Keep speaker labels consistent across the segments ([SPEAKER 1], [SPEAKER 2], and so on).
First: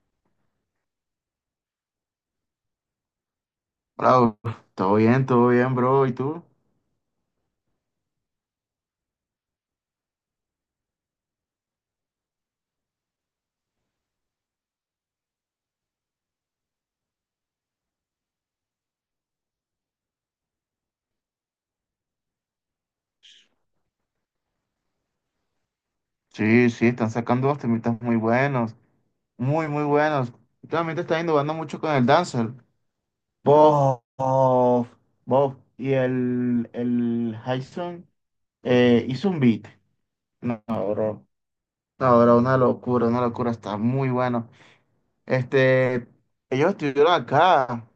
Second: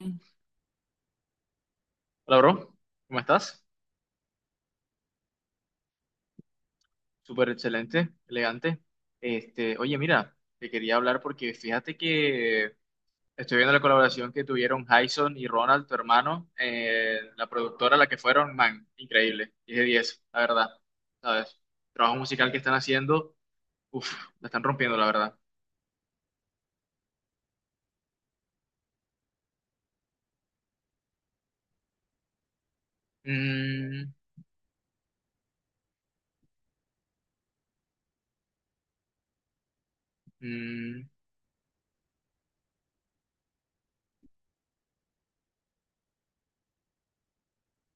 [SPEAKER 1] Hola, bro. ¿Cómo estás?
[SPEAKER 2] Bravo, todo bien, bro. ¿Y tú?
[SPEAKER 1] Súper excelente, elegante. Oye, mira, te quería hablar porque fíjate que estoy viendo la colaboración que tuvieron Jason y Ronald, tu hermano, la productora a la que fueron, man, increíble. Diez de 10, la verdad, ¿sabes? Trabajo musical que están haciendo, uff, la están rompiendo, la verdad.
[SPEAKER 2] Sí, sí, están sacando unos temitas muy buenos, muy, muy buenos. Últimamente está innovando mucho con el Dancer. Bof,
[SPEAKER 1] Mm.
[SPEAKER 2] bof. Y el Hyson hizo un beat. No,
[SPEAKER 1] Mm.
[SPEAKER 2] bro. No, bro, una locura, una locura. Está muy bueno. Este, ellos estuvieron acá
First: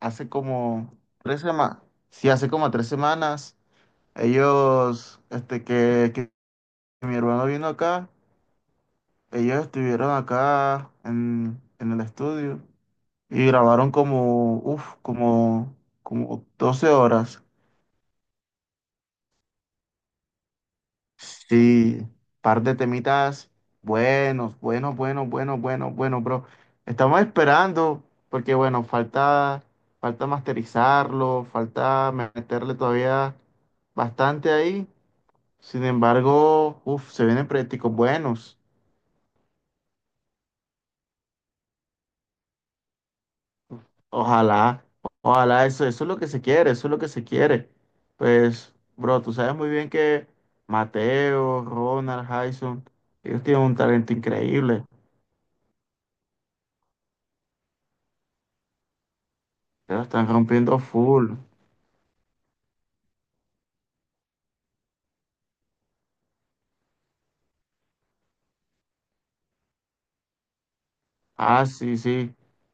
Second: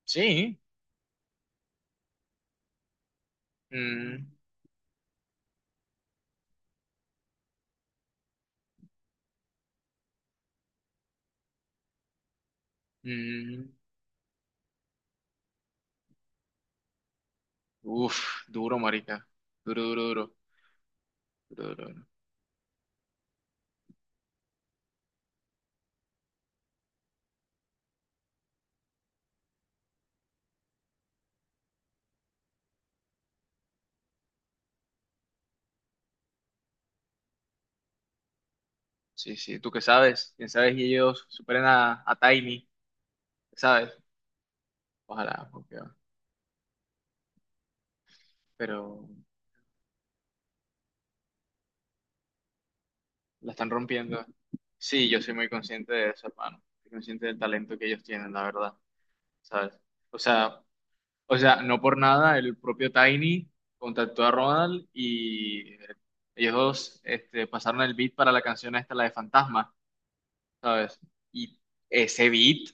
[SPEAKER 2] hace
[SPEAKER 1] Sí.
[SPEAKER 2] como 3 semanas. Sí, hace como 3 semanas.
[SPEAKER 1] Mm.
[SPEAKER 2] Ellos, este, que mi hermano vino acá. Ellos estuvieron acá en el estudio y
[SPEAKER 1] Mm.
[SPEAKER 2] grabaron como, uf, como, como 12 horas.
[SPEAKER 1] Uff, duro, marica. Duro, duro, duro, duro, duro, duro.
[SPEAKER 2] Sí, par de temitas buenos, buenos, buenos, buenos, buenos, buenos, bro. Estamos esperando porque, bueno, falta, falta masterizarlo, falta meterle todavía bastante ahí. Sin embargo, uf, se vienen proyectos buenos.
[SPEAKER 1] Sí, sí, tú qué sabes, quién sabe si ellos superen a Tiny, ¿sabes?
[SPEAKER 2] Ojalá,
[SPEAKER 1] Ojalá,
[SPEAKER 2] ojalá,
[SPEAKER 1] porque,
[SPEAKER 2] eso es lo que se quiere, eso es lo que se quiere. Pues,
[SPEAKER 1] pero
[SPEAKER 2] bro, tú sabes muy bien que Mateo, Ronald, Jason, ellos
[SPEAKER 1] la
[SPEAKER 2] tienen
[SPEAKER 1] están
[SPEAKER 2] un talento
[SPEAKER 1] rompiendo.
[SPEAKER 2] increíble,
[SPEAKER 1] Sí, yo soy muy consciente de eso, hermano. Soy consciente del talento que ellos tienen, la verdad, ¿sabes?
[SPEAKER 2] pero
[SPEAKER 1] O
[SPEAKER 2] están
[SPEAKER 1] sea,
[SPEAKER 2] rompiendo full.
[SPEAKER 1] o sea, no por nada el propio Tiny contactó a Ronald y ellos dos pasaron el beat para la canción esta, la de Fantasma, ¿sabes? Y
[SPEAKER 2] Ah, sí,
[SPEAKER 1] ese
[SPEAKER 2] sí,
[SPEAKER 1] beat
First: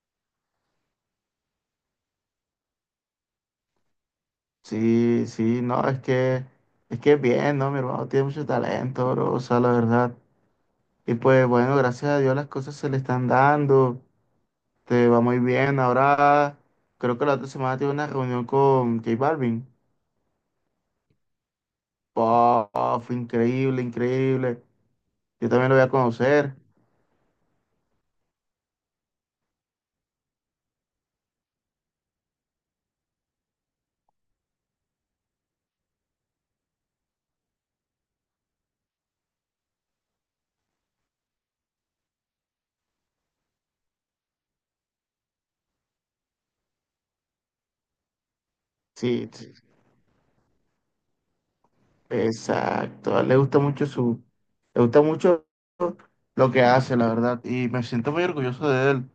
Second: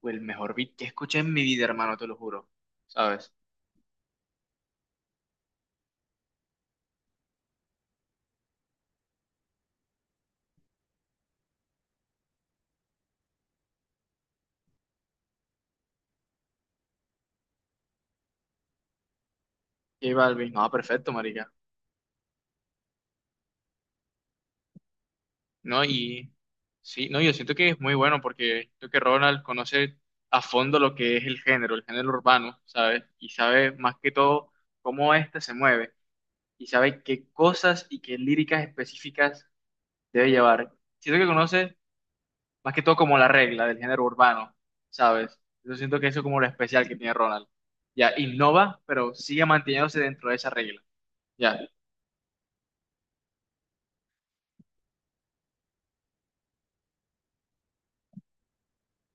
[SPEAKER 1] fue el mejor beat que escuché en mi vida, hermano, te lo juro, ¿sabes?
[SPEAKER 2] sí, sí, no, es que bien, ¿no? Mi hermano tiene mucho talento, bro, o sea, la verdad. Y pues, bueno, gracias a Dios las cosas se le están dando, te va muy bien. Ahora, creo que la otra semana tiene una reunión con J Balvin.
[SPEAKER 1] J Balvin, no perfecto, marica.
[SPEAKER 2] Puf, increíble, increíble. Yo también lo
[SPEAKER 1] No,
[SPEAKER 2] voy a
[SPEAKER 1] y
[SPEAKER 2] conocer.
[SPEAKER 1] sí, no, yo siento que es muy bueno porque creo que Ronald conoce a fondo lo que es el género urbano, ¿sabes? Y sabe más que todo cómo éste se mueve y sabe qué cosas y qué líricas específicas debe llevar. Siento que conoce más que todo como la regla del género urbano, ¿sabes? Yo siento que eso es como lo especial que tiene Ronald. Ya, innova, pero
[SPEAKER 2] Sí,
[SPEAKER 1] sigue
[SPEAKER 2] sí,
[SPEAKER 1] manteniéndose dentro de esa regla. Ya.
[SPEAKER 2] exacto. A él le gusta mucho su, le gusta mucho lo que hace, la verdad. Y me siento muy orgulloso de él.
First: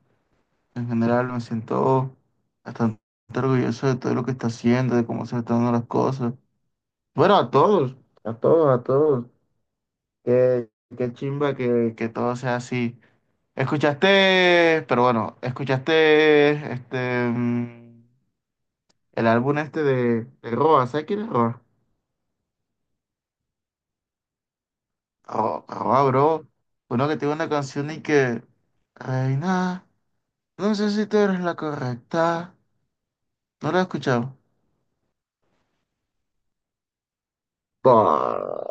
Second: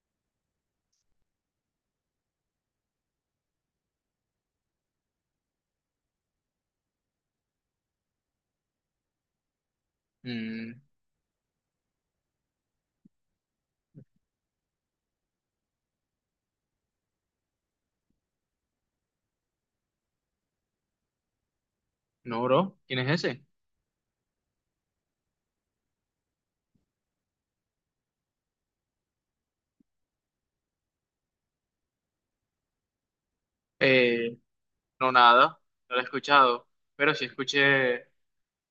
[SPEAKER 2] En general, me siento bastante orgulloso de todo lo que está haciendo, de cómo se le están dando las cosas. Bueno, a todos, a todos, a todos. Qué,
[SPEAKER 1] Mm,
[SPEAKER 2] qué chimba que todo sea así. Escuchaste, pero bueno, escuchaste este. El álbum este de Roa, ¿sabes quién es Roa?
[SPEAKER 1] no, bro, ¿quién es ese?
[SPEAKER 2] Roa, bro. Uno que tiene una canción y que... Reina, no no sé si tú eres la correcta. ¿No lo he
[SPEAKER 1] Eh,
[SPEAKER 2] escuchado?
[SPEAKER 1] No, nada, no la he escuchado, pero sí escuché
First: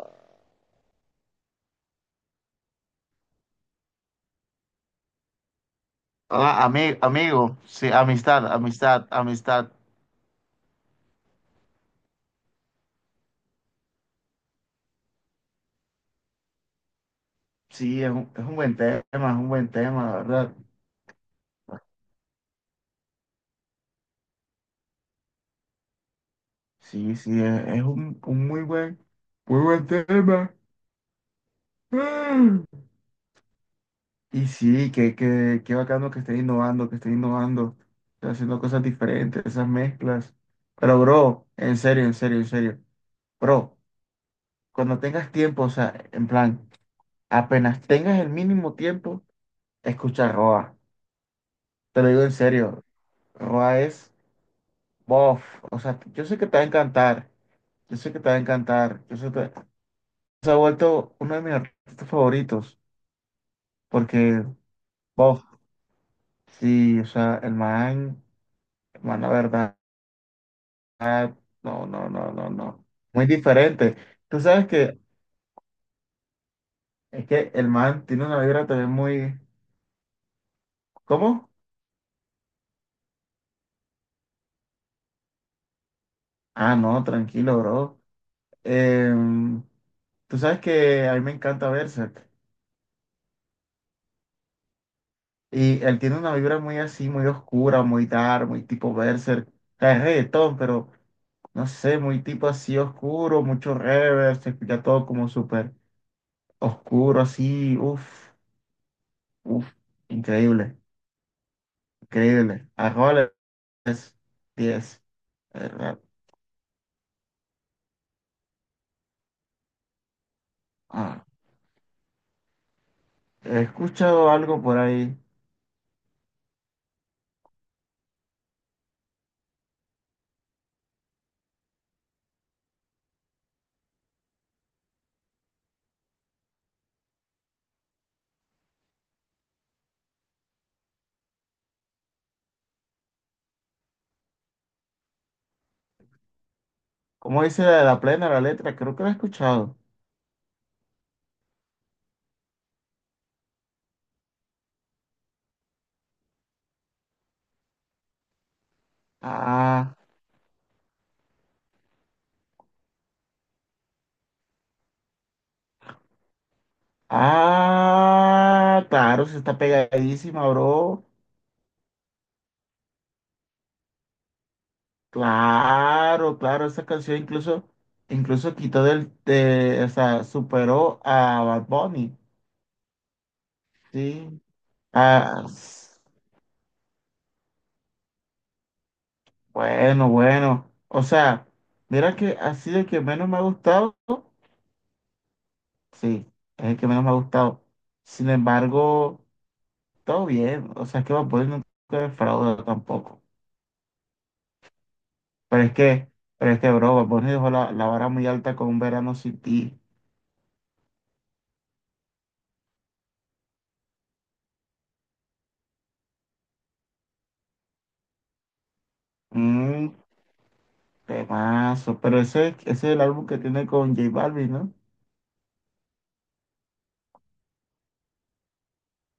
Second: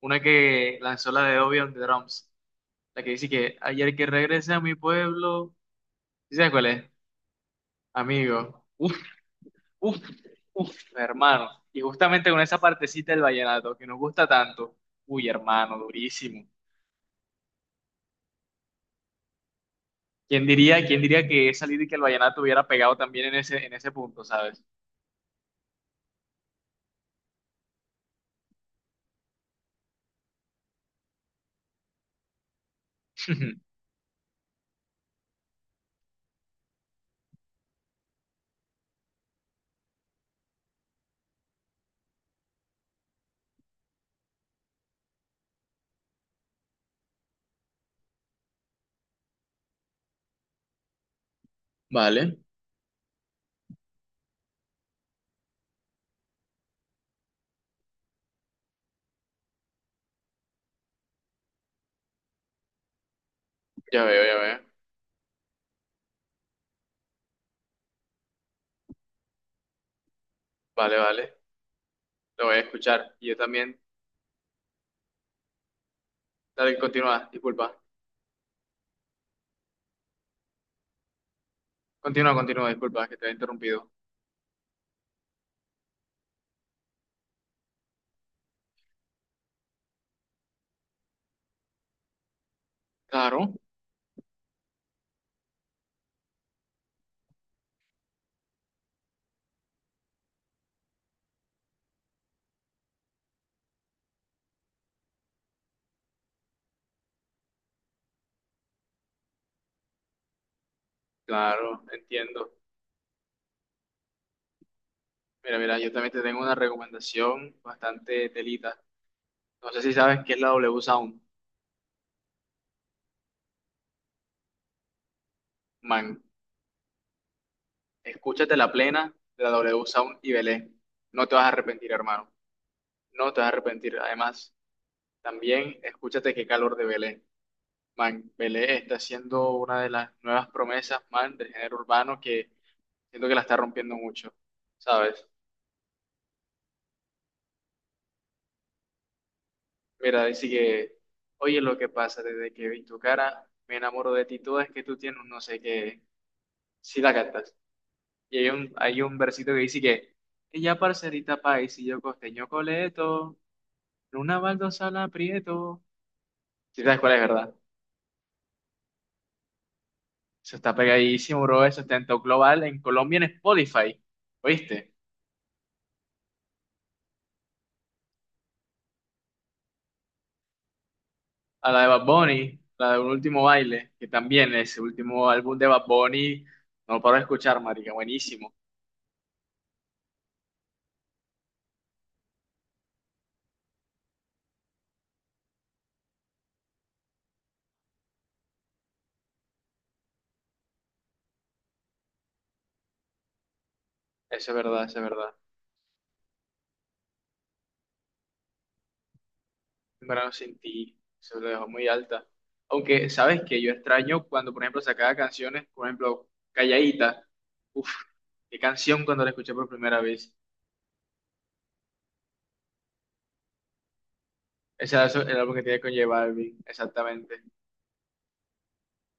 [SPEAKER 1] una que lanzó la de Obi on the Drums, la que dice que ayer que regresé a mi pueblo, ¿sí sabes
[SPEAKER 2] Ah,
[SPEAKER 1] cuál es?
[SPEAKER 2] amigo, sí, amistad,
[SPEAKER 1] Amigo, uf,
[SPEAKER 2] amistad, amistad.
[SPEAKER 1] uf, uf, hermano, y justamente con esa partecita del vallenato que nos gusta tanto, uy, hermano, durísimo.
[SPEAKER 2] Sí, es un buen tema, es un buen tema, la verdad.
[SPEAKER 1] Quién diría que esa lírica del vallenato hubiera pegado también en ese punto, ¿sabes?
[SPEAKER 2] Sí, sí, es un muy buen tema. Y sí, que, qué bacano que estén innovando, que estén innovando, que haciendo cosas diferentes, esas mezclas. Pero, bro, en serio, en serio, en serio. Bro, cuando tengas tiempo, o sea, en plan, apenas tengas el mínimo tiempo, escucha Roa. Te lo digo en
[SPEAKER 1] Vale,
[SPEAKER 2] serio, Roa es bof. O sea, yo sé que te va a encantar, yo sé que te va a encantar. Yo sé que te- Se ha vuelto uno de mis artistas favoritos,
[SPEAKER 1] ya
[SPEAKER 2] porque
[SPEAKER 1] veo,
[SPEAKER 2] bof, sí, o sea, el man, la verdad.
[SPEAKER 1] vale, vale,
[SPEAKER 2] Ah, no, no, no,
[SPEAKER 1] lo
[SPEAKER 2] no,
[SPEAKER 1] voy a
[SPEAKER 2] no.
[SPEAKER 1] escuchar,
[SPEAKER 2] Muy
[SPEAKER 1] y yo también,
[SPEAKER 2] diferente. Tú sabes que
[SPEAKER 1] dale,
[SPEAKER 2] es
[SPEAKER 1] continúa,
[SPEAKER 2] que el
[SPEAKER 1] disculpa.
[SPEAKER 2] man tiene una vibra también muy... ¿Cómo?
[SPEAKER 1] Continúa, continúa, disculpa que te he interrumpido.
[SPEAKER 2] Ah, no, tranquilo, bro. Em, tú sabes que a mí me encanta Berserk.
[SPEAKER 1] Claro,
[SPEAKER 2] Y él tiene una vibra muy así, muy oscura, muy dark, muy tipo Berserk. O sea, es reggaetón, pero no sé, muy tipo así oscuro, mucho reverb, se escucha todo como súper oscuro, así, uff, uff, increíble,
[SPEAKER 1] claro, entiendo.
[SPEAKER 2] increíble. Arroles, 10
[SPEAKER 1] Mira,
[SPEAKER 2] Eh,
[SPEAKER 1] mira, yo
[SPEAKER 2] eh,
[SPEAKER 1] también te tengo una recomendación bastante telita. No sé si sabes qué es la W Sound.
[SPEAKER 2] ah, he escuchado algo por ahí.
[SPEAKER 1] Man, escúchate la plena de la W Sound y velé. No te vas a arrepentir, hermano. No te vas a arrepentir. Además, también escúchate qué calor de velé. Man, velé está siendo una de las nuevas promesas, man, del género urbano que siento que la está rompiendo mucho, ¿sabes?
[SPEAKER 2] ¿Cómo dice la, la plena, la letra? Creo que la he escuchado.
[SPEAKER 1] Mira, dice que, oye, lo que pasa desde que vi tu cara, me enamoro de ti toda, es que tú tienes un no sé qué, si la cantas. Y hay un versito que dice
[SPEAKER 2] Ah,
[SPEAKER 1] que ella parcerita país y yo costeño coleto, en una baldosa la aprieto. Si sabes cuál es, ¿verdad?
[SPEAKER 2] claro, se está pegadísima,
[SPEAKER 1] Eso está
[SPEAKER 2] bro.
[SPEAKER 1] pegadísimo, bro, eso está en top global, en Colombia en Spotify, ¿oíste?
[SPEAKER 2] Claro, claro, esa canción incluso, incluso o sea, superó a Bad
[SPEAKER 1] A la de Bad
[SPEAKER 2] Bunny.
[SPEAKER 1] Bunny, la de Un Último Baile, que
[SPEAKER 2] Sí.
[SPEAKER 1] también ese último
[SPEAKER 2] Ah,
[SPEAKER 1] álbum de Bad
[SPEAKER 2] s-
[SPEAKER 1] Bunny, no lo paro de escuchar, marica, buenísimo.
[SPEAKER 2] bueno, bueno. O sea, mira que así el que menos me ha gustado, sí, es el que menos me ha gustado. Sin embargo. Todo bien, o sea, es que Bad Bunny nunca defrauda tampoco.
[SPEAKER 1] Eso es verdad, eso es verdad.
[SPEAKER 2] Pero es que, pero es que, bro, Bad Bunny dejó la vara muy alta con Un Verano Sin Ti.
[SPEAKER 1] En verdad no sentí, se lo dejó muy alta. Aunque, ¿sabes que yo extraño cuando, por ejemplo, sacaba canciones, por ejemplo, Calladita. Uf, qué canción cuando la escuché por
[SPEAKER 2] Un
[SPEAKER 1] primera vez.
[SPEAKER 2] temazo. Pero ese es el álbum que tiene con J Balvin, ¿no?
[SPEAKER 1] Ese era el álbum que tiene con J Balvin, exactamente.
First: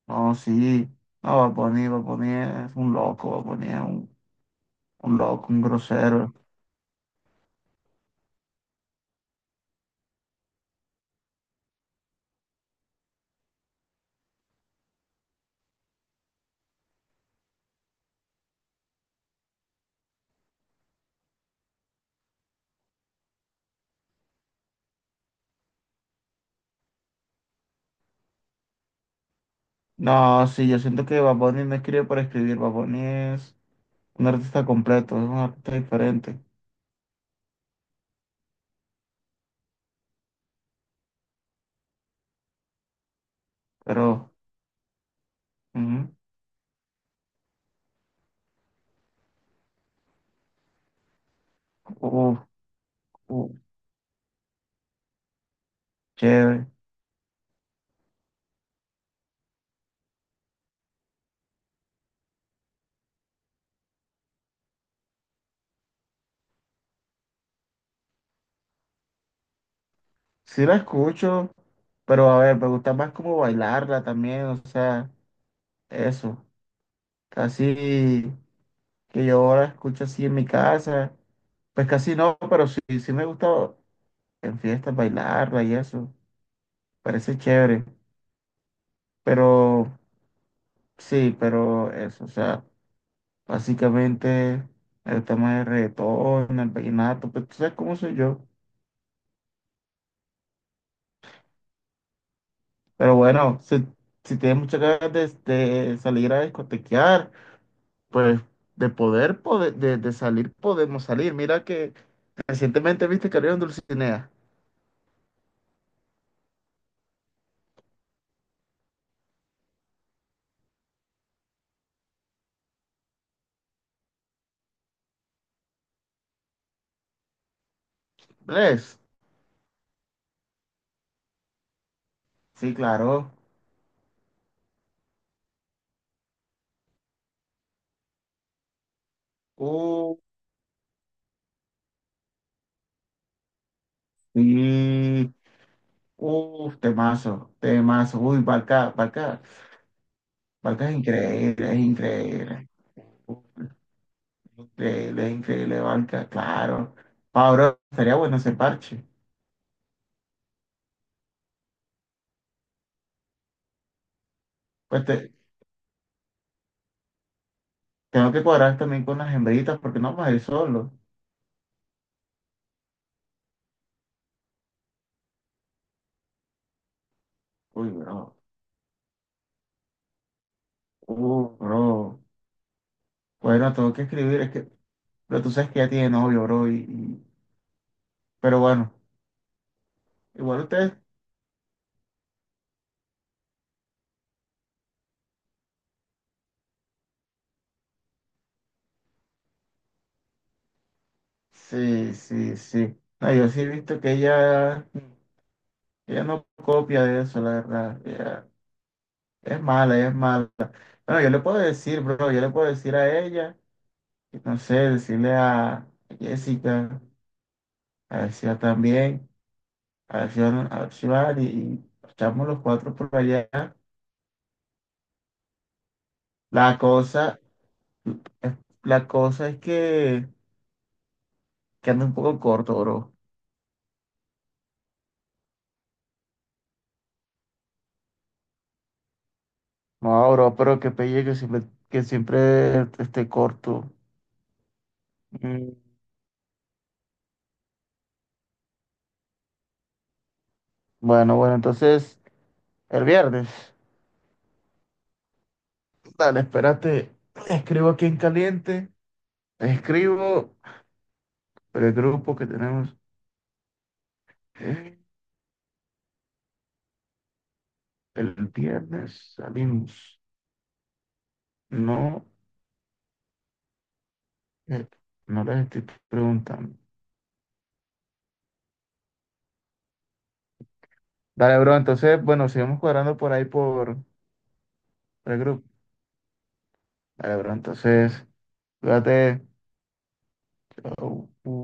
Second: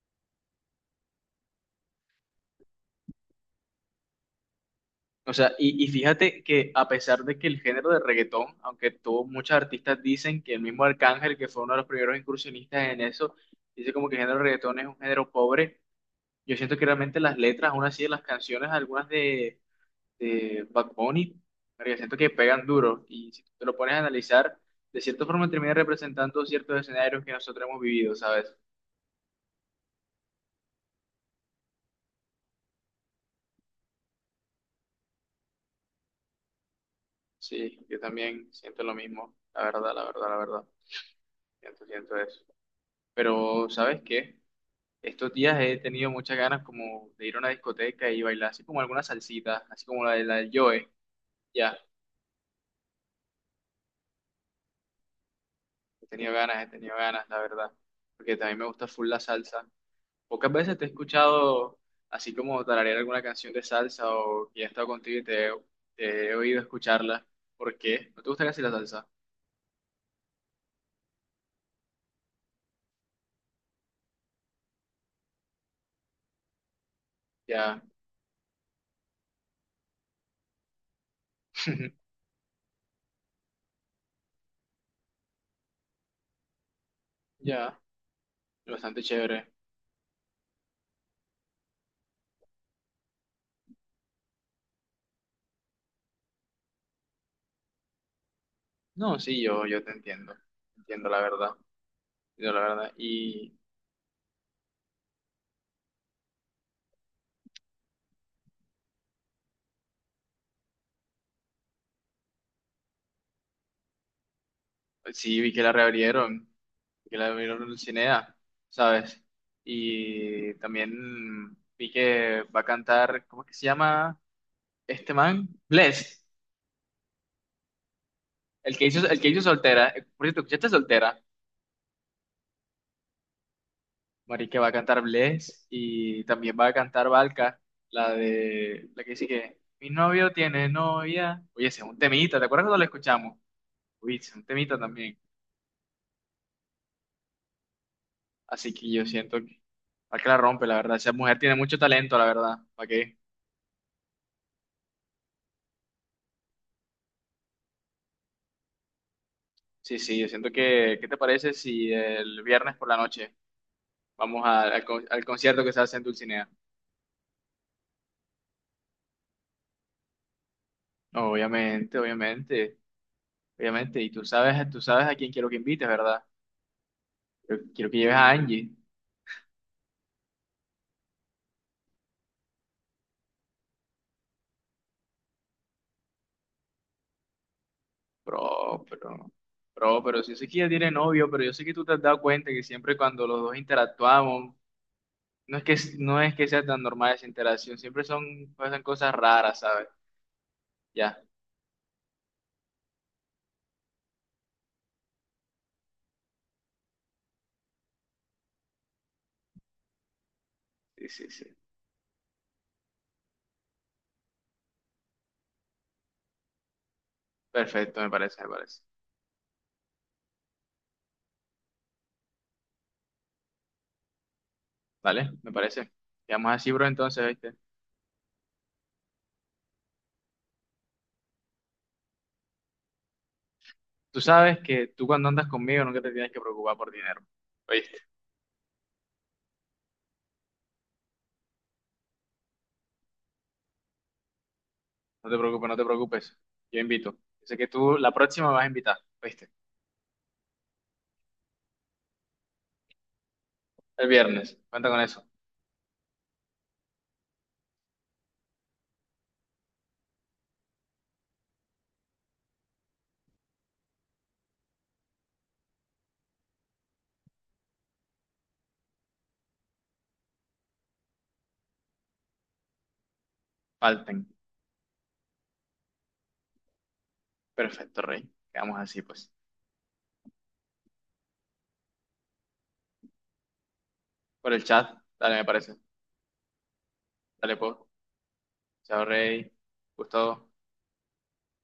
[SPEAKER 2] No, sí. No, Bad Bunny, Bad Bunny es un loco, Bad Bunny es un
[SPEAKER 1] O
[SPEAKER 2] loco,
[SPEAKER 1] sea,
[SPEAKER 2] un
[SPEAKER 1] y
[SPEAKER 2] grosero.
[SPEAKER 1] fíjate que a pesar de que el género de reggaetón, aunque tuvo muchos artistas dicen que el mismo Arcángel, que fue uno de los primeros incursionistas en eso, dice como que el género de reggaetón es un género pobre, yo siento que realmente las letras, aún así, de las canciones, algunas de Bad Bunny, porque siento que pegan duro y si tú te lo pones a analizar, de cierta forma termina representando ciertos escenarios que nosotros hemos vivido, ¿sabes?
[SPEAKER 2] No, sí, yo siento que Bad Bunny no escribe para escribir. Bad Bunny es un artista completo, es un artista diferente.
[SPEAKER 1] Sí, yo también siento lo mismo, la verdad, la verdad, la verdad, siento, siento eso. Pero, ¿sabes
[SPEAKER 2] Pero,
[SPEAKER 1] qué? Estos días he tenido muchas ganas como de ir a una discoteca y bailar así como alguna salsita, así como la de la del Joe, ya,
[SPEAKER 2] uff, uff,
[SPEAKER 1] he tenido ganas, la verdad, porque también me gusta full la salsa. Pocas veces te he escuchado así como tararear alguna canción de salsa o que he estado contigo y te he oído escucharla. ¿Por qué? ¿No te gusta casi la salsa?
[SPEAKER 2] sí la escucho, pero a ver, me gusta más como bailarla también, o sea, eso.
[SPEAKER 1] Ya.
[SPEAKER 2] Casi que yo ahora escucho así en mi casa. Pues casi no, pero sí, sí me gusta en fiestas bailarla y eso. Parece
[SPEAKER 1] Ya,
[SPEAKER 2] chévere.
[SPEAKER 1] bastante chévere.
[SPEAKER 2] Pero sí, pero eso, o sea, básicamente el tema más el reggaetón, el vallenato, pues tú sabes cómo soy yo.
[SPEAKER 1] No, sí, yo te entiendo. Entiendo la verdad. Entiendo la verdad.
[SPEAKER 2] Pero
[SPEAKER 1] Y
[SPEAKER 2] bueno, si, si tienes muchas ganas de salir a discotequear. Pues de salir, podemos salir. Mira que recientemente viste que abrieron Dulcinea.
[SPEAKER 1] sí, vi que la reabrieron, que la abrieron en Cinea, ¿sabes? Y también vi que va a cantar, ¿cómo es que se llama este man? Bless,
[SPEAKER 2] ¿Ves?
[SPEAKER 1] el que hizo Soltera. Por cierto, ¿escuchaste Soltera?
[SPEAKER 2] Sí, claro.
[SPEAKER 1] Marica va a cantar Bless y también va a cantar Valka, la de la que dice que mi
[SPEAKER 2] Uh,
[SPEAKER 1] novio tiene novia. Oye, ese es un temita, ¿te acuerdas cuando lo escuchamos? Uy, ese es un temita también.
[SPEAKER 2] sí. Temazo, temazo. Uy,
[SPEAKER 1] Así que
[SPEAKER 2] Barca,
[SPEAKER 1] yo siento
[SPEAKER 2] Barca,
[SPEAKER 1] que Valka la rompe, la
[SPEAKER 2] Barca es
[SPEAKER 1] verdad. Esa mujer tiene
[SPEAKER 2] increíble,
[SPEAKER 1] mucho
[SPEAKER 2] es
[SPEAKER 1] talento, la verdad.
[SPEAKER 2] increíble.
[SPEAKER 1] ¿Para qué?
[SPEAKER 2] Uh, increíble, es increíble, Barca, claro. Ahora estaría bueno ese parche.
[SPEAKER 1] Sí, sí, yo siento que, ¿qué te parece si el viernes por la noche vamos a- al,
[SPEAKER 2] Pues
[SPEAKER 1] con- al
[SPEAKER 2] te-
[SPEAKER 1] concierto que se hace en Dulcinea?
[SPEAKER 2] tengo que cuadrar también con las hembritas porque no vamos a ir solo.
[SPEAKER 1] No, obviamente, obviamente, obviamente. Y tú sabes a quién quiero que invites, ¿verdad? Yo quiero
[SPEAKER 2] Uy,
[SPEAKER 1] que lleves a
[SPEAKER 2] bro.
[SPEAKER 1] Angie.
[SPEAKER 2] Bro. Bueno, tengo que escribir, es que pero tú sabes que ya tiene novio, bro. Pero
[SPEAKER 1] Bro,
[SPEAKER 2] bueno,
[SPEAKER 1] pero, bro, pero si yo sé que
[SPEAKER 2] igual
[SPEAKER 1] ella tiene
[SPEAKER 2] ustedes.
[SPEAKER 1] novio, pero yo sé que tú te has dado cuenta que siempre cuando los dos interactuamos, no es que, no es que sea tan normal esa interacción, siempre son, pasan cosas raras, ¿sabes? Ya,
[SPEAKER 2] Sí, sí, sí. No, yo sí he visto que ella no copia de eso, la verdad. Ella es mala, ella es mala.
[SPEAKER 1] sí,
[SPEAKER 2] Bueno,
[SPEAKER 1] sí,
[SPEAKER 2] yo le
[SPEAKER 1] sí.
[SPEAKER 2] puedo decir, bro, yo le puedo decir a ella, y no sé, decirle a Jessica,
[SPEAKER 1] Perfecto, me
[SPEAKER 2] a ver
[SPEAKER 1] parece,
[SPEAKER 2] si
[SPEAKER 1] me
[SPEAKER 2] va
[SPEAKER 1] parece.
[SPEAKER 2] también, a ver si van, a ver si van, y echamos los cuatro por allá.
[SPEAKER 1] ¿Vale? Me parece. Quedamos así,
[SPEAKER 2] La
[SPEAKER 1] bro,
[SPEAKER 2] cosa,
[SPEAKER 1] entonces, ¿viste?
[SPEAKER 2] la cosa es que anda un poco corto, bro.
[SPEAKER 1] Tú sabes que tú cuando andas conmigo nunca te tienes que preocupar por dinero, ¿oíste?
[SPEAKER 2] No, bro, pero qué pelle que siempre esté corto.
[SPEAKER 1] No te preocupes, no
[SPEAKER 2] Mm.
[SPEAKER 1] te preocupes. Yo invito. Sé que tú la próxima me vas a invitar, ¿oíste?
[SPEAKER 2] Bueno, bueno, entonces el viernes.
[SPEAKER 1] El viernes. Cuenta con eso.
[SPEAKER 2] Dale, espérate. Escribo aquí en caliente. Escribo pero el grupo que tenemos. eh, El viernes salimos. No,
[SPEAKER 1] Falten.
[SPEAKER 2] eh, no les estoy preguntando.
[SPEAKER 1] Perfecto, rey. Quedamos así, pues.
[SPEAKER 2] Dale, bro, entonces, bueno, seguimos cuadrando por ahí
[SPEAKER 1] Por el chat,
[SPEAKER 2] por
[SPEAKER 1] dale,
[SPEAKER 2] el
[SPEAKER 1] me
[SPEAKER 2] grupo.
[SPEAKER 1] parece.
[SPEAKER 2] Dale, bro,
[SPEAKER 1] Dale, pues.
[SPEAKER 2] entonces,
[SPEAKER 1] Chao,
[SPEAKER 2] cuídate.
[SPEAKER 1] Rey. Gustavo.
[SPEAKER 2] Chau.